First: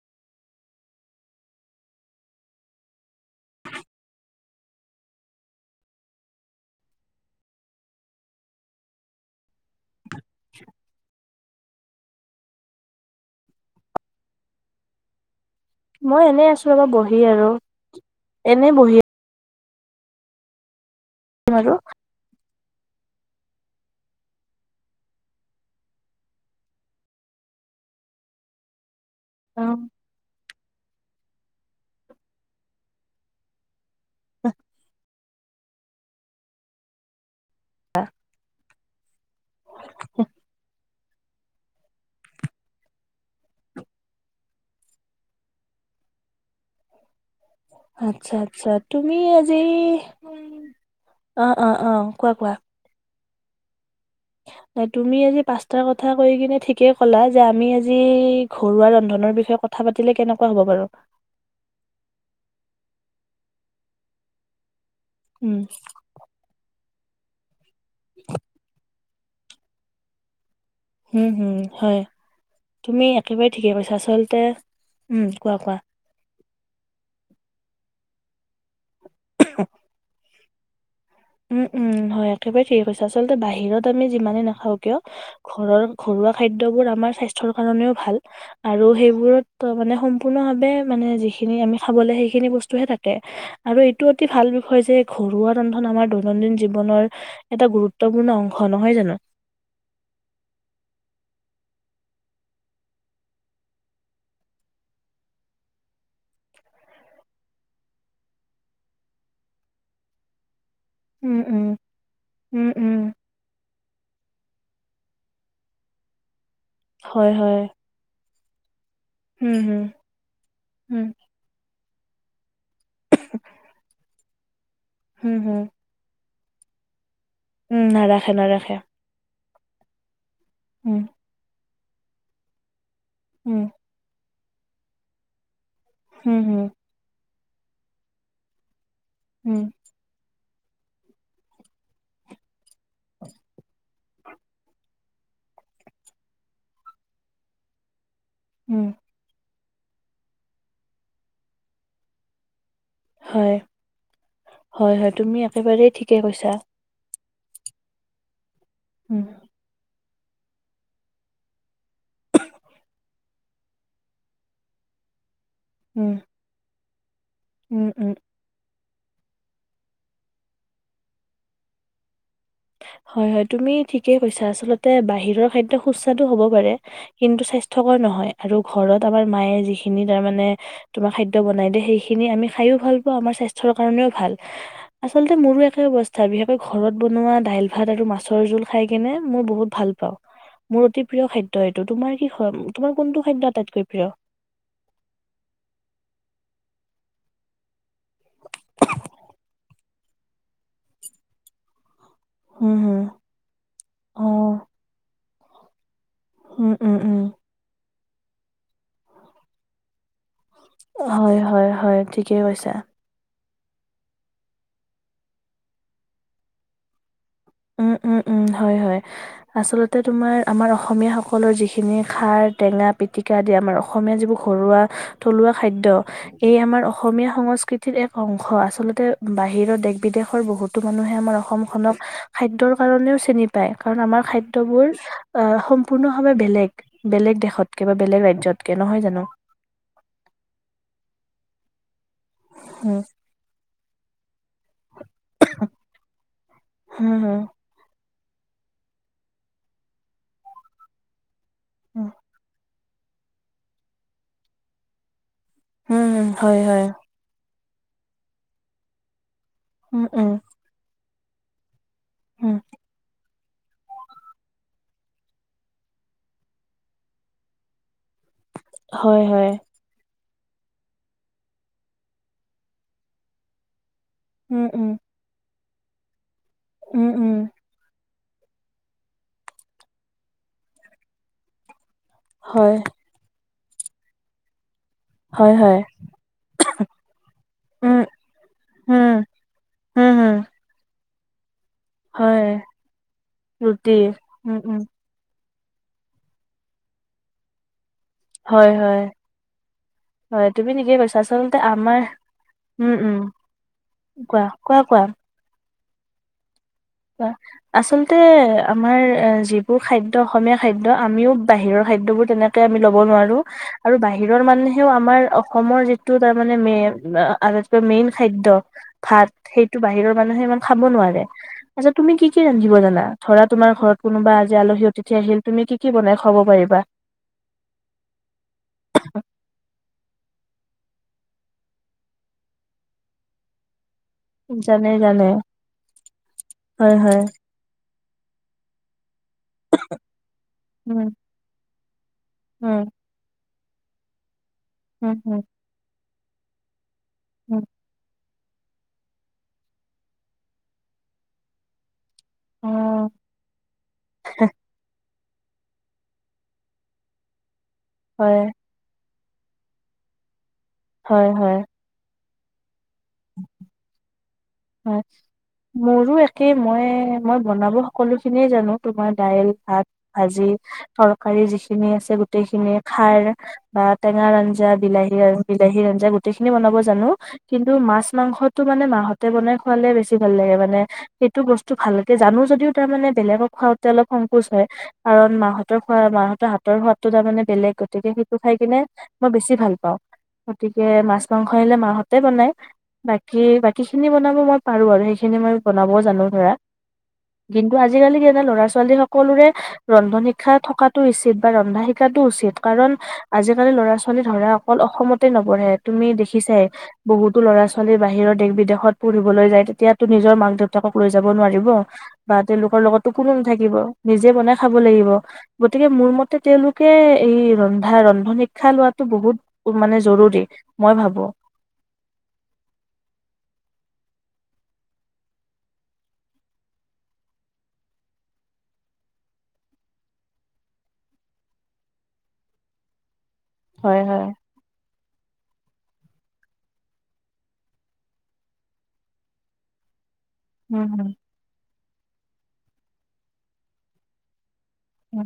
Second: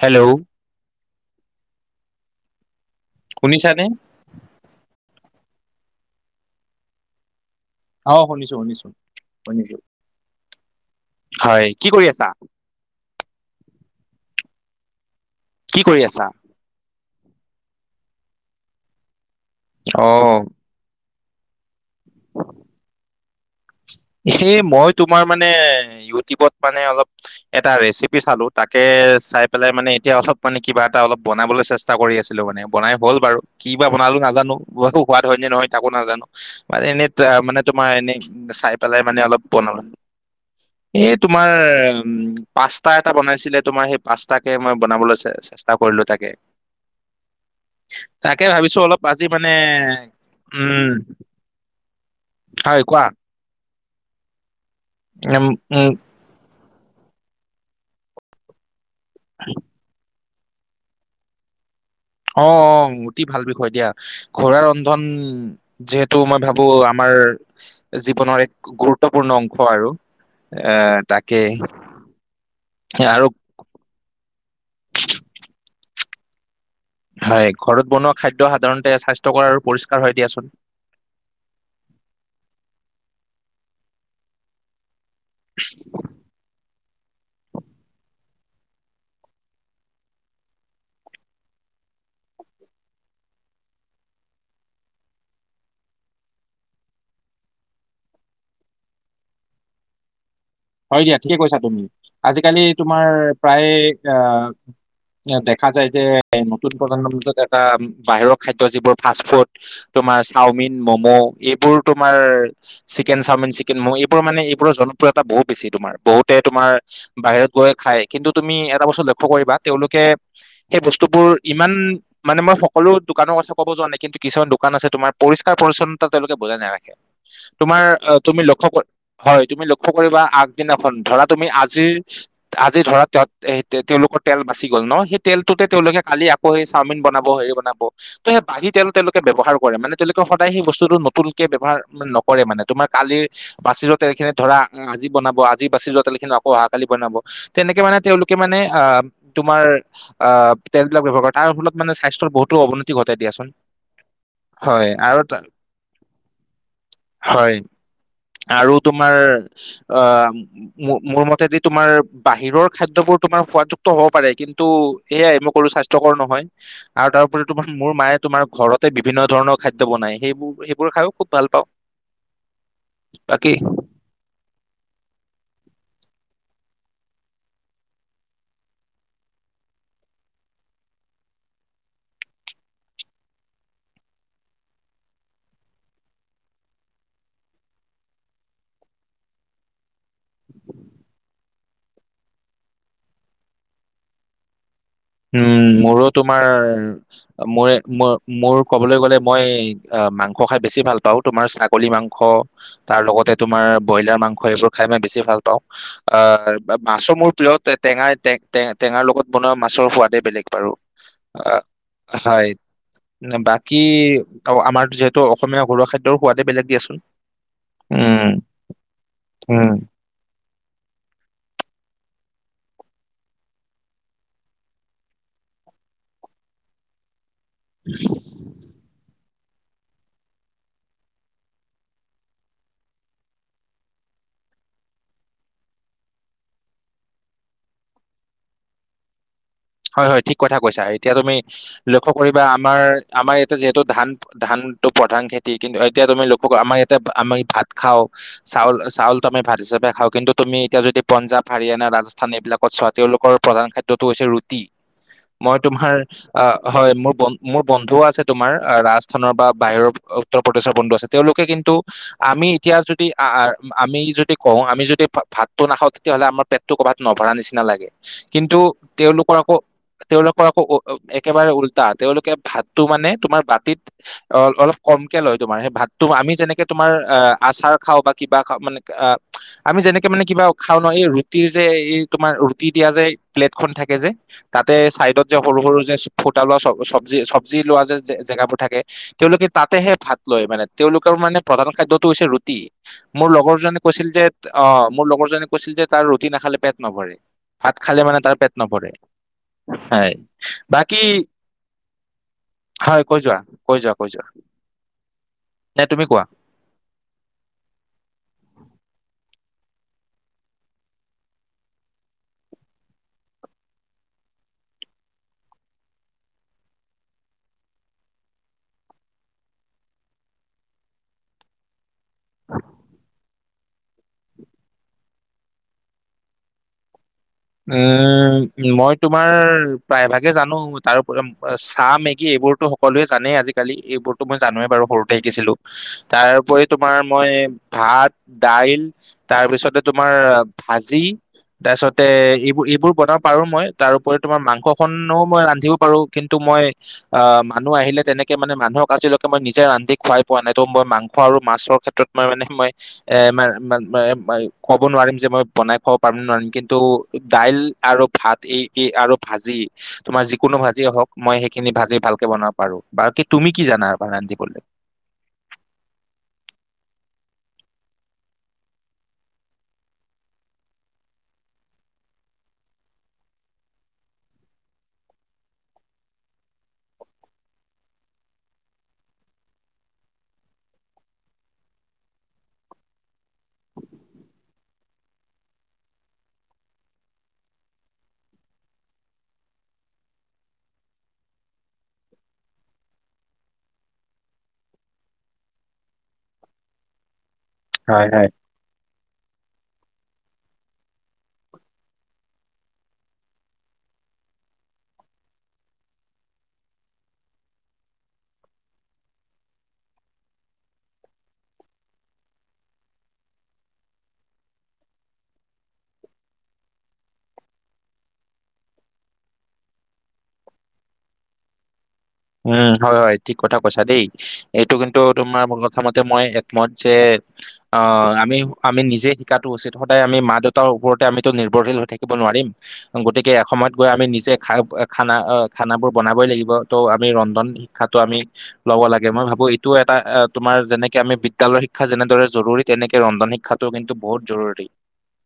Hello শনিছানে অ শুনিছো শুনিছো শুনিছো উ হয় কি কৰি আছা কি কৰি আছা মই এনেই আছো ৰব বহি হি আৰু এনেই বহি আহ াৰ স মই তোমাৰ মানে ইউটিউবত মানে অলপ এটা ৰেচিপি চালো তাকে চাই অ পেলাই মানে এতিয়া অলপ মানে কিবা এটা অলপ বনাবলৈ চেষ্টা কৰি আছিলো মানে বনাই হ'ল বাৰু কি িব বনালো নাজানো বু সোৱাদ হয় নে নহয় তাকো নাজানো মানে এনেই মানে তোমাৰ এনে চাই পেলাই মানে অলপ বন এই তোমাৰ পাস্তা এটা বনাইছিলে তোমাৰ সেই পাস্তাকে মই বনাবলৈ চেষ্টা কৰিলো তাকে আচ্ছা তাকে আচ্ছা ভাবিছো অলপ তুমি আজি মানে উম অ অ অ কোৱা কোৱা হয় কোৱা নাই তুমি উম আজি পাঁচটাৰ উম কথা কৈ কিনে ঠিক তাকে ক'লা যে আমি আজি ঘৰুৱা ৰন্ধ ধনৰ বিষয়ে কথা পাতিলে কেনে কোৱা হ'ব বাৰু অ অ অতি ভাল বিষয় দিয়া ঘৰুৱা ৰন ধন উম যিহেতু মই ভাবো আমাৰ জীৱনৰ এক গুৰুত্ব ত্বপূৰ্ণ অংশ আৰু এ উম তাকে হুম হয় তুমি আৰু একেবাৰে ঠিকে কৈছা আচলতে উম কোৱা কোৱা হয় ঘৰত বনোৱা খাদ্য সাধাৰণ তে স্বাস্থ্যকৰ আৰু পৰিষ্কাৰ হয় দিয়াচোন উম উম হয় একেবাৰে ঠিকেছে আচলতে বাহিৰত আমি যিমানে নাখাও কিয় ঘৰৰ ঘৰুৱা খাদ্যবোৰ আ মাৰ স্বাস্থ্যৰ কাৰণেও ভাল আৰু সেইবোৰ ত মানে সম্পূৰ্ণভাৱে মানে যিখিনি আমি খাব লাগে সেইখিনি বস্তুহে থাকে আৰু এইটো অতি ভাল হয় যে ঘৰুৱা ৰন্ধন আমাৰ দৈনন্দিন জীৱনৰ এটা গুৰুত্বপূৰ্ণ অংশ নহয় জানো হয় দিয়া ঠিকে কৈছা তুমি আজিকালি তোমাৰ প্ৰায় অহ দেখা যায় যে নতুন প্ৰজন্মৰ মনত এটা বাহিৰৰ খাদ্য যিবোৰ ফাষ্ট ফুড তোমাৰ চাওমিন মম' উম, উম, এইবোৰ তোমাৰ উম, উম, চিকেন চাওমিন চ কিন্তু মোৰ এইবোৰ মানে এইবোৰৰ জনপ্ৰিয়তা বহুত বেছি তোমাৰ বহুতে তোমাৰ হয়, বাহিৰত হয়, গৈ খাই কিন্তু তুমি এটা বস্তু লক্ষ্য কৰিবা উম, হুম, তেওঁলোকে সেই উম, বস্তুবোৰ ইমান মানে মই স সকলো দোকানৰ কথা ক'ব যোৱা নেকি ত- কিছুমান দো কান আছে তোমাৰ হুম, পৰিষ্কাৰ হুম, পৰিচ্ছন্নতা তেওঁলোক তক বোলে নাৰাখে। তোমাৰ উম, অ নাৰাখে, তুমি লক্ষ্য নাৰাখে। কৰি, হয়। তুমি লক্ষ্য কৰিবা আগদিনাখন উম, ধৰা তুমি আজ আজিৰ আজি ধৰাত তাত এ উম, তে তেওঁলোকত তেল বাচি গ'ল ন সেই তেল তে তেওঁলোকে কালি হুম, আকৌ সেই হুম, চাওমিন বনাব বনাব তে বাহি তেল তেওঁলোকে ব্যৱহাৰ উম, কৰে মানে তেওঁলোকে এখন সেই বস্তুতটো নতুনকে ব্যৱহাৰ নকৰে মানে তোমাৰ কালিৰ বাচিযোৱা তেল খিনি ধৰা আজি বনাব আজি বাচিযোৱা তেল খিনি আকৌ অহাকালি বনাব তেনেকে মানে তেওঁলোক কি মানে অ উম, তোমাৰ আ তেলবিলাক ব্যৱহাৰ কৰে তাৰ ফলত মানে স্বাস্থ্যৰ বহুতো অৱনতি ঘটাই দিয়াচোন হয়, হয় হয় আৰু তুমি তা- একেবাৰে ঠিকে কৈছা। হয়। আৰু তোমাৰ উম। অ মোৰ মোৰ মতেদি তোমাৰ বাহিৰৰ খাদ্যবোৰ তোমাৰ সোৱাদযুক্ত হ'ব পাৰে কিন্তু এয়াই মোক সৰু উম, স্বাস্থ্যকৰ নহয় [unintelligible] আৰু তাত [unintelligible] উম, মোৰ উম, মায়ে তোমাৰ ঘৰত বিভিন্ন ধৰণৰ খাদ্য বনাই সেইবোৰ সেইবোৰ খাইও খুব ভাল পাওঁ। হয় হয় বাকী তুমি ঠিকে কৈছা আচলত বাহিৰৰ খাদ্য সুস্বাদু হব পাৰে কিন্তু স্বাস্থ্যকৰ নহয় আৰু ঘৰত আমাৰ মায়ে যিখিনি তাৰমানে তোমাক খাদ্য বনাই দে সেইখিনি আমি খাইও ভাল পাওঁ আমাৰ স্বাস্থ্যৰ কাৰণেও ভাল। আচলতে মোৰো একে অৱস্থা বিশেষকৈ ঘৰত বনোৱা দাইল ভাত আৰু মাছৰ জোল খাই কেনে মই বহুত ভাল পাও মোৰ অতি প্ৰিয় খাদ্য এইটো। তোমাৰ কি তোমাৰ কোনটো খাদ্য আটাইতকৈ প্ৰিয়? উম মোৰো তোমাৰ মৰে মোৰ মোৰ ক'বলৈ গ'লে মই অ মাংস খাই বেছি ভাল পাওঁ তোমাৰ ছাগলী মাং অ উম, হুম, তাৰ লগতে তোমাৰ ব্ৰইলাৰ মাংস অ', এইবোৰ খাই মই বেছি ভাল প অ উম, উম, মাছো উম, মোৰ প্ৰিয় টেঙাই টেঙাৰ লগত বন মাছৰ সোৱাদেই বেলেগ হয় হয় হয় ঠিকেই কৈছা কি আমাৰ যিহেতু অসমীয়া ঘৰুৱা খাদ্যৰ সোৱাদে বেলেগ দিয়াচোন উম উম উম হয় হয় উম, আচলতে তোমাৰ আমাৰ অসমীয়া সকলৰ যিখিনি খাৰ টেঙা পিতিকা আদি আমাৰ অসমীয়া যিবোৰ ঘৰুৱা থলুৱা খাদ্য এই আমাৰ অসমীয়া সংস্কৃতিৰ এক অংশ আচলতে বাহিৰৰ দেশ বিদেশৰ বহুতো মানুহে আমাৰ অসমখনক খাদ্যৰ কাৰণেও চিনি পায় কাৰণ আমাৰ খাদ্যবোৰ আহ সম্পূৰ্ণভাৱে বেলেগ বেলেগ দেশতকে বা বেলেগ ৰাজ্যতকে নহয় জানো হয় হয় ঠিক কথা কৈছা এতিয়া তুমি লক্ষ্য কৰিবা আমাৰ উম, আমাৰ ইয়াতে যে টো ধান ধানতটো প্ৰধান খেতি, কিন্তু এতিয়া তুমি লক্ষ্য কৰা, আমাৰ ইয়াতে হম, হম, আমি ভাত খাওঁ। চাউল চাউলটো আমি ভাত হিচাপে খাওঁ, কিন্তু তুমি এতিয়া যদি পঞ্জাব হাৰিয়ানা উম, ৰাজস্থান এইবিলাকত চোৱা। তেওঁলোকৰ প্ৰধান খাদ্যটো হৈছে ৰুটি। টি। মই তোমাৰ অ হয় মোৰ ব মোৰ বন্ধুও আছে তোমাৰ ৰাজস্থানৰ পা বাহিৰৰ উম, উম, উত্তৰ প্ৰদেশৰ বন্ধু আছে। তেওঁলোকে কিন্তু। আমি উম, এতিয়া যদি আমি যদি কওঁ আমি যদি। ভাতটো নাখাও, তেতিয়াহ'লে আমাৰ পেটটো ক'ৰবাত নভৰা নিচিনা লাগে। কিন্তু হয়, তেওঁলোক কৰ হয়, আকৌ তেওঁলোক। আকৌ একেবাৰে উল্টা তেওঁলোকে ভাতটো মানে তোমাৰ বাতিত। অ উম, অলপ উম, কমকে লয় তোমাৰ সেই ভাত তো আমি যেনেকে তোমাৰ উম, অ উম, আচাৰ খাও বা। কিবা খাও, মানে অ আমি যেনেকে মানে কিবা খাওঁ ন, এই ৰুটিৰ যে এই তোমাৰ ৰুটি হয়, দিয়া যায় প্লেট খন থাকে যে। তাত। তে চাইডত যে হয়, সৰু সৰু হয়, যে ফুটা লোৱা, চবজি চবজি লোৱা যে উম, জে জেগাবোৰ থাকে। উম, তেওঁলোকে তাতেহে উম, ভাত উম। লয় মানে। তেওঁলোক মানে প্ৰধান খাদ্যটো হৈছে হয় ৰুটি। মোৰ লগৰ জনে ৰুটি কৈছিল যে, উম উম অ', মোৰ লগৰ জনে কৈছিল যে তাৰ ৰুটি নাখালে পেট নভৰে। ভা খালে মানে তাৰ পেট হয় নভৰে। হয় হয়। তুমি ঠিকেই বাকী কৈছা আচলতে আমাৰ। উম', হয় কৈ উম', যোৱা কোৱা। কোৱা, কোৱা। এ', তুমি কোৱা। আচলতে আমাৰ যিবোৰ খাদ্য, অসমীয়া খাদ্য, আমিও বাহিৰৰ খাদ্যবোৰ তেনেকে আমি ল'ব নোৱাৰো। আৰু বাহিৰৰ মানুহেও আমাৰ অসমৰ যিটো তাৰমানে মেইন আটাইতকৈ মেইন খাদ্য ভাত, সেইটো বাহিৰৰ মানুহে ইমান খাব নোৱাৰে। আচ্ছা, তুমি কি কি ৰান্ধিব জানা? ধৰা তোমাৰ ঘৰত কোনোবা আজি আলহী-অতিথি আহিল। তুমি কি কি বনাই খুৱাব পাৰিবা? উম', মই তোমাৰ প্ৰায়ভাগে জানোঁ। তাৰোপৰি চাহ, মেগী এইবোৰতো সকলোৱে জানেই আজিকালি। এইবোৰ মই জানোৱে বাৰু জানে সৰুতে জানে শিকিছিলোঁ। তাৰোপৰি হয় তোমাৰ হয় মই ভাত, দাইল, তাৰ পিছতে তোমাৰ ভাজি। উম তাৰপিছত তে এইবোৰ উম এইবোৰ বনাব পাৰো মই। তাৰ উপৰি তোমাৰ মাং উম, সখনো উম, মই ৰান্ধিব পাৰো। কিন্তু মই অ', উম, মানুহ আহিলে তেনে মানে মানুহক আজিলৈকে মই নিজে ৰান্ধি খুৱাই পোৱা নাই। ত', মই মাংস আৰু মাছৰ ক্ষেত্ৰত মই মানে মই অ', এ মা মা মা ক'ব নোৱাৰিম। যে মই বনাই খাব পাৰিম নে নোৱাৰিম। ন্তু দাইল, আৰু ভাত। হয়, এই এই আৰু ভাজি। তোমাৰ যি কোনো ভাজিয়ে হওঁক, হয়, মই হয়, সেইখিনি ভাজি ভাল বনাব পাৰোঁ। বাকী তুমি কি জানা বা ৰান্ধি হয়। মোৰো একে। মই মই বনাব সকলোখিনিয়ে জানোঁ। তোমাৰ দাইল, ভাত, ভাজি, তৰকাৰী যিখিনি আছে গোতেইখিনি। খাৰ বা টেঙাৰ আঞ্জা, বিলাহী আৰু বিলাহীৰ আঞ্জা গোটেইখিনি বনাব জানো। কিন্তু মাছ, মাংসটো মানে মাহঁত হাতেৰে বনাই খোৱালে বেছি ভাল লাগে মানে। সেইটো বস্তু ভাল লাগে। জানো যদিও তাৰ মানে বেলেগক খোৱাওঁতে অলপ সংকোচ হয়। কাৰণ মাহঁতৰ খোৱা মাহঁতৰ হাতৰ সোৱাদটো তাৰ মানে বেলেগ। গতিকে সেইটো খাই কিনে মই বেছি ভাল পাওঁ। গতিকে মাছ, মাংস আহিলে মাহঁতে বনায়। বাকী বা কীখিনি বনাব মই পাৰোঁ আৰু সেইখিনি মই বনাবও জানো ধৰা। কিন্তু হয় আজিকালি হয় কি হৈ যায় ল'ৰা-ছোৱালী সকলোৰে ৰন্ধন শিক্ষা থকাটো উচিত। বা ৰন্ধা শিকাটো উচিত। কাৰণ আজিকালি ল'ৰা-ছোৱালী ধৰা অকল অসমতে নপঢ়ে। তুমি দেখিছাই বহুতো ল'ৰা-ছোৱালী বাহিৰত দেশ-বিদ দেশত পঢ়িবলৈ যায় তেতিয়াতো নিজৰ মাক দেউতাকক লৈ যাব নোৱাৰিব বা তেওঁলোকৰ লগতো কোনো নাথাকিব নিজে বনাই খাব লাগিব গতিকে মোৰ মতে তেওঁলোকে এই ৰন্ধা ৰন্ধন শিক্ষা লোৱাটো বহুত মানে জৰুৰী মই ভাবো উম হয় হয় ঠিক কথা কৈছা দেই এইটো কিন্তু তোমাৰ কথা মতে মই একমত যে আহ আমি আমি নিজে শিকাটো উচিত সদায় আমি মা দেউতাৰ ওপৰতে আমিতো নিৰ্ভৰশীল হৈ থাকিব নোৱাৰিম গতিকে এসময়ত গৈ হয় আমি হয় নিজে খা খানা খানা বোৰ বনাবই লাগিব ত' আমি ৰন্ধন শিক্ষাটো আমি ল'ব লাগে মই ভাবো এইটোও এটা তোমাৰ উম যেনেক আমি বি্যালয় শিক্ষ শিক্ষা যেনেদৰে জৰুৰী তেনেকে ৰন্ধন শিক্ষাটো কিন্তু বহুত জৰুৰী উম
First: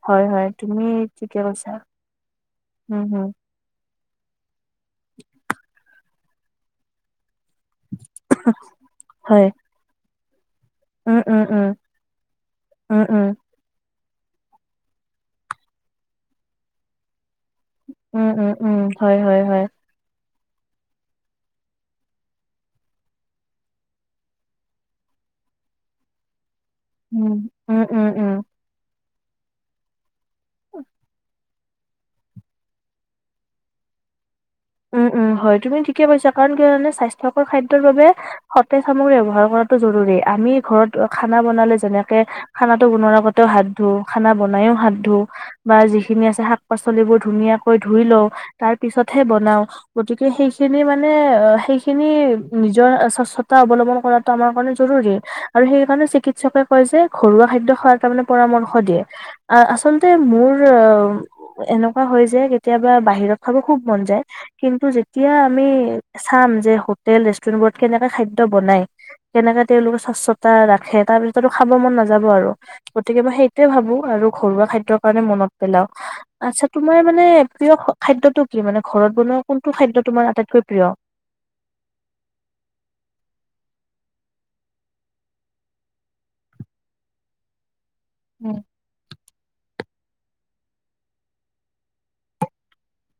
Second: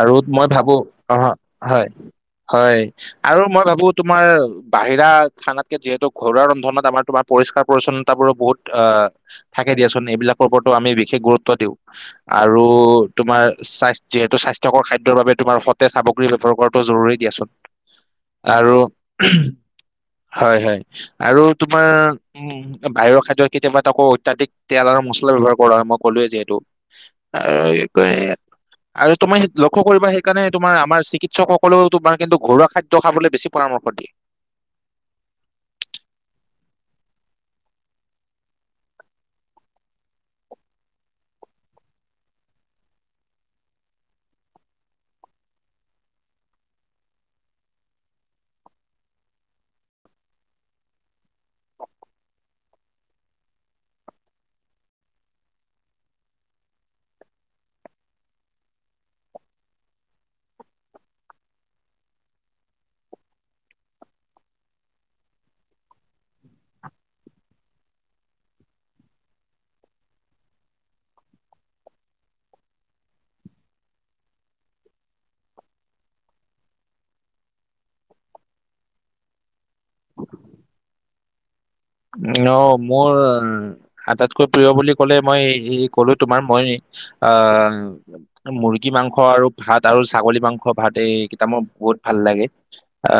আৰু হয় মই হয় ভাবো তুমি অ ঠিকে কৈছা হয় হয় উম হম আৰু মই ভাবো তোমাৰ বাহিৰা খানাত যিহেত ঘৰুৱান্ধন আমাৰো পৰিষ্কাৰ পৰিচ্ছন্নতা বোৰো বহুত অ হয় থাকে দিয়াচোন এইবিলাক ওপৰতটো আমি উম বিশেষ উম গুৰুত্ব উম দিওঁ আৰু উম উম তোমাৰ স্বাস্থ্য যিহেতু স্বাস্থ্যকৰ খাদ্যৰ বাবে তোমাৰ সতোজগ্ৰী ব্যৱহাৰ কৰাটো জৰুৰী দিয়াচোন উম উম আৰু উম হয় হয় হয় হয় হয় আৰু তোমাৰ উ বাহিৰৰ খাদ্য কেতিয়াবাত আকৌ অত্যাধিক তেল আৰু মছলা ব্যৱ্হাৰ কৰা হয় মই ক'লোৱৱে যিহেতু উম উম আৰু উম উম [unintelligible] আৰু তুমি লক্ষ্য কৰিবা এক কাৰণে তোমাৰ আমাৰ চিকিৎসক সকলোৱও তোমাৰ কিন্তু ঘৰুৱা খাদ্য খাবলৈ বেছি পৰামৰ্শ দিয়ে উম উম হয় তুমি ঠিকে কৈছা কাৰণ কি স্বাস্থ্যকৰ খাদ্যৰ বাবে সতেজ সামগ্ৰী ব্যৱ্হাৰ কৰাটো জৰুৰী আমি ঘৰত খানা বনালে যেনেকে খানাটো বুনোৱাৰ আগতেও হাত ধু খানা বনাইও হাত ধো বা যিখিনি আছে শাক পাচলিবোৰ ধুনীয়াকৈ ধুই লও তাৰ পিছতহে বনাও বনোৱা গতিকে সেইখিনি মানে সেইখিনি নিজৰ স্বচ্ছতা অৱলম্বন কৰাটো আমাৰ কাৰণে জৰুৰী আৰু সেই কাৰণে চিকিৎসকে কয় যে ঘৰুৱা খাদ্য খোৱাৰ তাৰমানে পৰামৰ্শ দিয়ে আহ আচলতে মোৰ এনেকুৱা হয় যে কেতিয়াবা বাহিৰত খাব খুব মন যায় কিন্তু যেতিয়া আমি চাম যে হোটেল ৰেষ্টুৰেন্ট বোৰত কেনেকে খাদ্য বনাই কেনেকে তেওঁলোকে স্বচ্ছতা ৰাখে তাৰপিছ খাব মন নাযাব আৰু গতিকে মই সেইটোয়ে ভাবো আৰু ঘৰুৱা খাদ্যৰ কাৰণে মনত পেলাও আচ্ছা তোমাৰ মানে প্ৰিয় খাদ্যটো কি মানে ঘৰত বনোৱা কোনটো খাদ্য তোমাৰ আটাইতকৈ প্ৰিয় অ মোৰ আটাইতকৈ প্ৰিয় বুলি ক'লে মই ক'লো তোমাৰ মই আহ উম মুৰ্গী মাংস আৰু ভাত আৰু ছাগলী মাংস ভাত এইকেইটা মোৰ বহুত ভাল লাগে অ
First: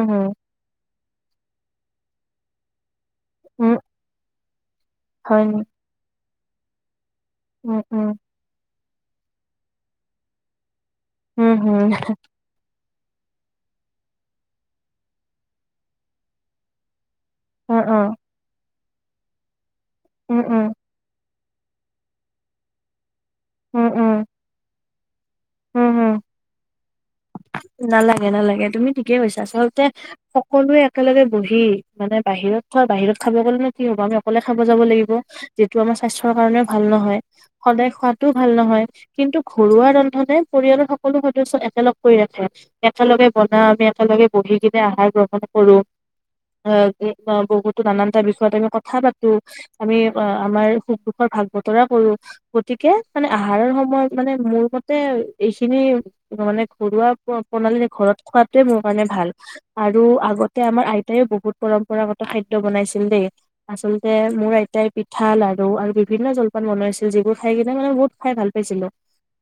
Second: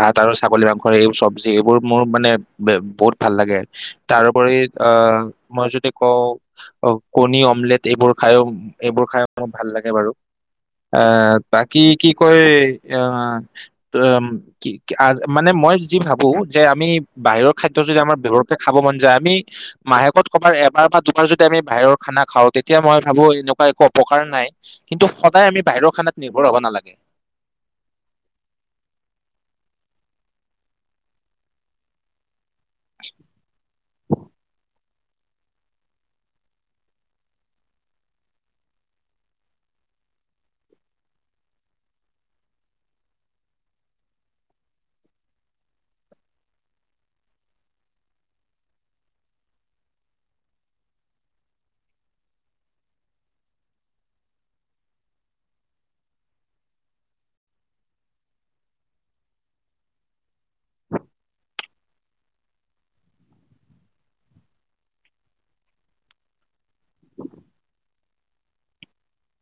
ভাত আৰু ছাগলী মাংস এইবোৰ চব্জি এইবোৰ মোৰ মানে বহুত ভাল লাগে উম তাৰোপৰি আহ হয় নি মই যদি কওঁ অ কণী উম অমলেট উম এইবোৰ খায়ও এইবোৰ খাই মোৰ ভাল লাগে বাৰু আহ উম তাকি হুম কি কৰে অ ত কি মানে মই যি ভাবো যে আমি বাহ অ খাদ্য অ যদি আমাৰ দেহতে খাব মন যায় আমি মাহেকত উম ক'ৰবাত উম এবাৰ বা দুবাৰ যদি।। যেতিয়া আমি বাহিৰৰ খানা খাওঁ তেতিয়া মই।। খাব এনেকুৱা একো উম উম অপকাৰ নাই। কিন্তু সদ। উম হম নালাগে নালাগে তুমি ঠিকেই কৈছা। আচলতে।। সকলোৱে একেলগে বহি মানে বাহিৰত খোৱা বাহিৰত খাব গলে নে কি হ'ব। আমি অকলে খাব যাব লাগিব। যিটো আমাৰ স্বাস্থ্যৰ কাৰণেও ভাল নহয়। সদায় খোৱাতটোও ভাল নহয়। কিন্তু ঘৰুৱা ৰন্ধা।। সিহঁতেপৰিয়ালৰ সকলো সদস্য একেলগ কৰি ৰাখে। একেলগে বনা আমি একেলগে বহি কিনে আহাৰ গ্ৰহণ কৰো। আহ বহুতো নানানটা বিষয়ত আমি কথা পাতো। আমি আমাৰ সুখ দুখৰ ভাগ বতৰা কৰো। গতিকে মানে আহাৰৰ সময়ত মানে মোৰ মতে।। তে এইখিনি মানে ঘৰুৱা প্ৰণালীৰে ঘৰত খোৱাতোৱে মোৰ কাৰণে ভাল। আৰু আগতে আমাৰ আইতায়ও বহুত পৰম্পৰাগত খাদ্য বনাইছিল দেই। আচলতে মোৰ আইতাই পিঠা, লাৰু আৰু বিভিন্ন জলপান বনাইছিল। যিবোৰ খাই কিনে মানে বহুত খাই ভাল পাইছিলো।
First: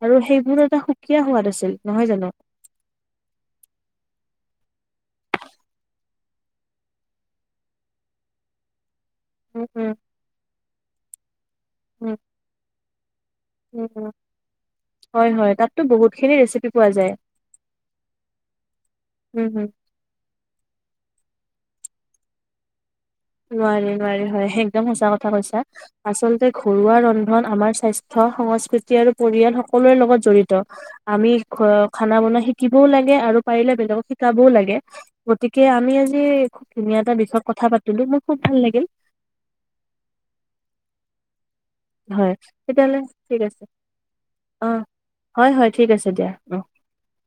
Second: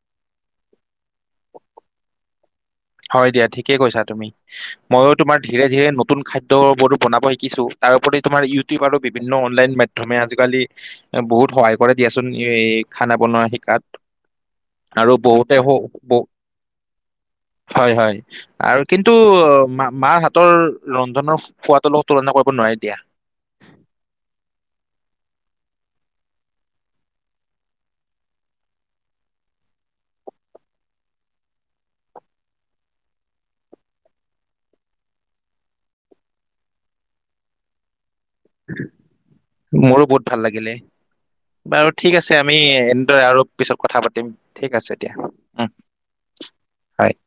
আৰু সেইবোৰ এটা সুকীয়া সোৱাদ আছিল। নহয় জানো? হয় দিয়া ঠিকেই কৈছা তুমি। ময়ো তোমাৰ ধীৰে ধীৰে নতুন খাদ্যবোৰো বনাব শিকিছোঁ। তাৰওপৰি তোমাৰ ইউটিউব আৰু।। বিভিন্ন উম অনলাইন উম মাধ্যমে আজিকালি বহুত সহায় কৰে উম দিয়াচোন। এ আৰু হয় হয় তাতো বহুতে বহুতখিনি ৰেচিপি পোৱা যায়। হয় হয় আৰু কিন্তু উম হম মা মাৰ হাতৰ ৰন্ধ।। সোৱাদৰ লগত তুলনা কৰিব নোৱাৰি দিয়া। নোৱাৰি নোৱাৰি হয় একদম সঁচা কথা কৈছা। আচলতে ঘৰুৱা ৰন্ধন আমাৰ স্বাস্থ্য, সংস্কৃতি আৰু পৰিয়াল সকলোৰে লগত জড়িত। আমি খানা বনোৱা শিকিবও লাগে আৰু পাৰিলে বেলেগক শিকাবও লাগে। গতিকে আমি আজি ধুনীয়া এটা বিষয়ত কথা পাতি।। কিন্তু মোক।। মোৰো বহুত ভাল লাগিলে। বাৰু ঠিক হয়। আছে আমি তেতিয়াহ'লে এনেদৰে ঠিক আৰু আছে পিছত কথা পাতিম অ ঠিক আছে দিয়া হয় হয় ঠিক আছে দিয়া অ। হয়।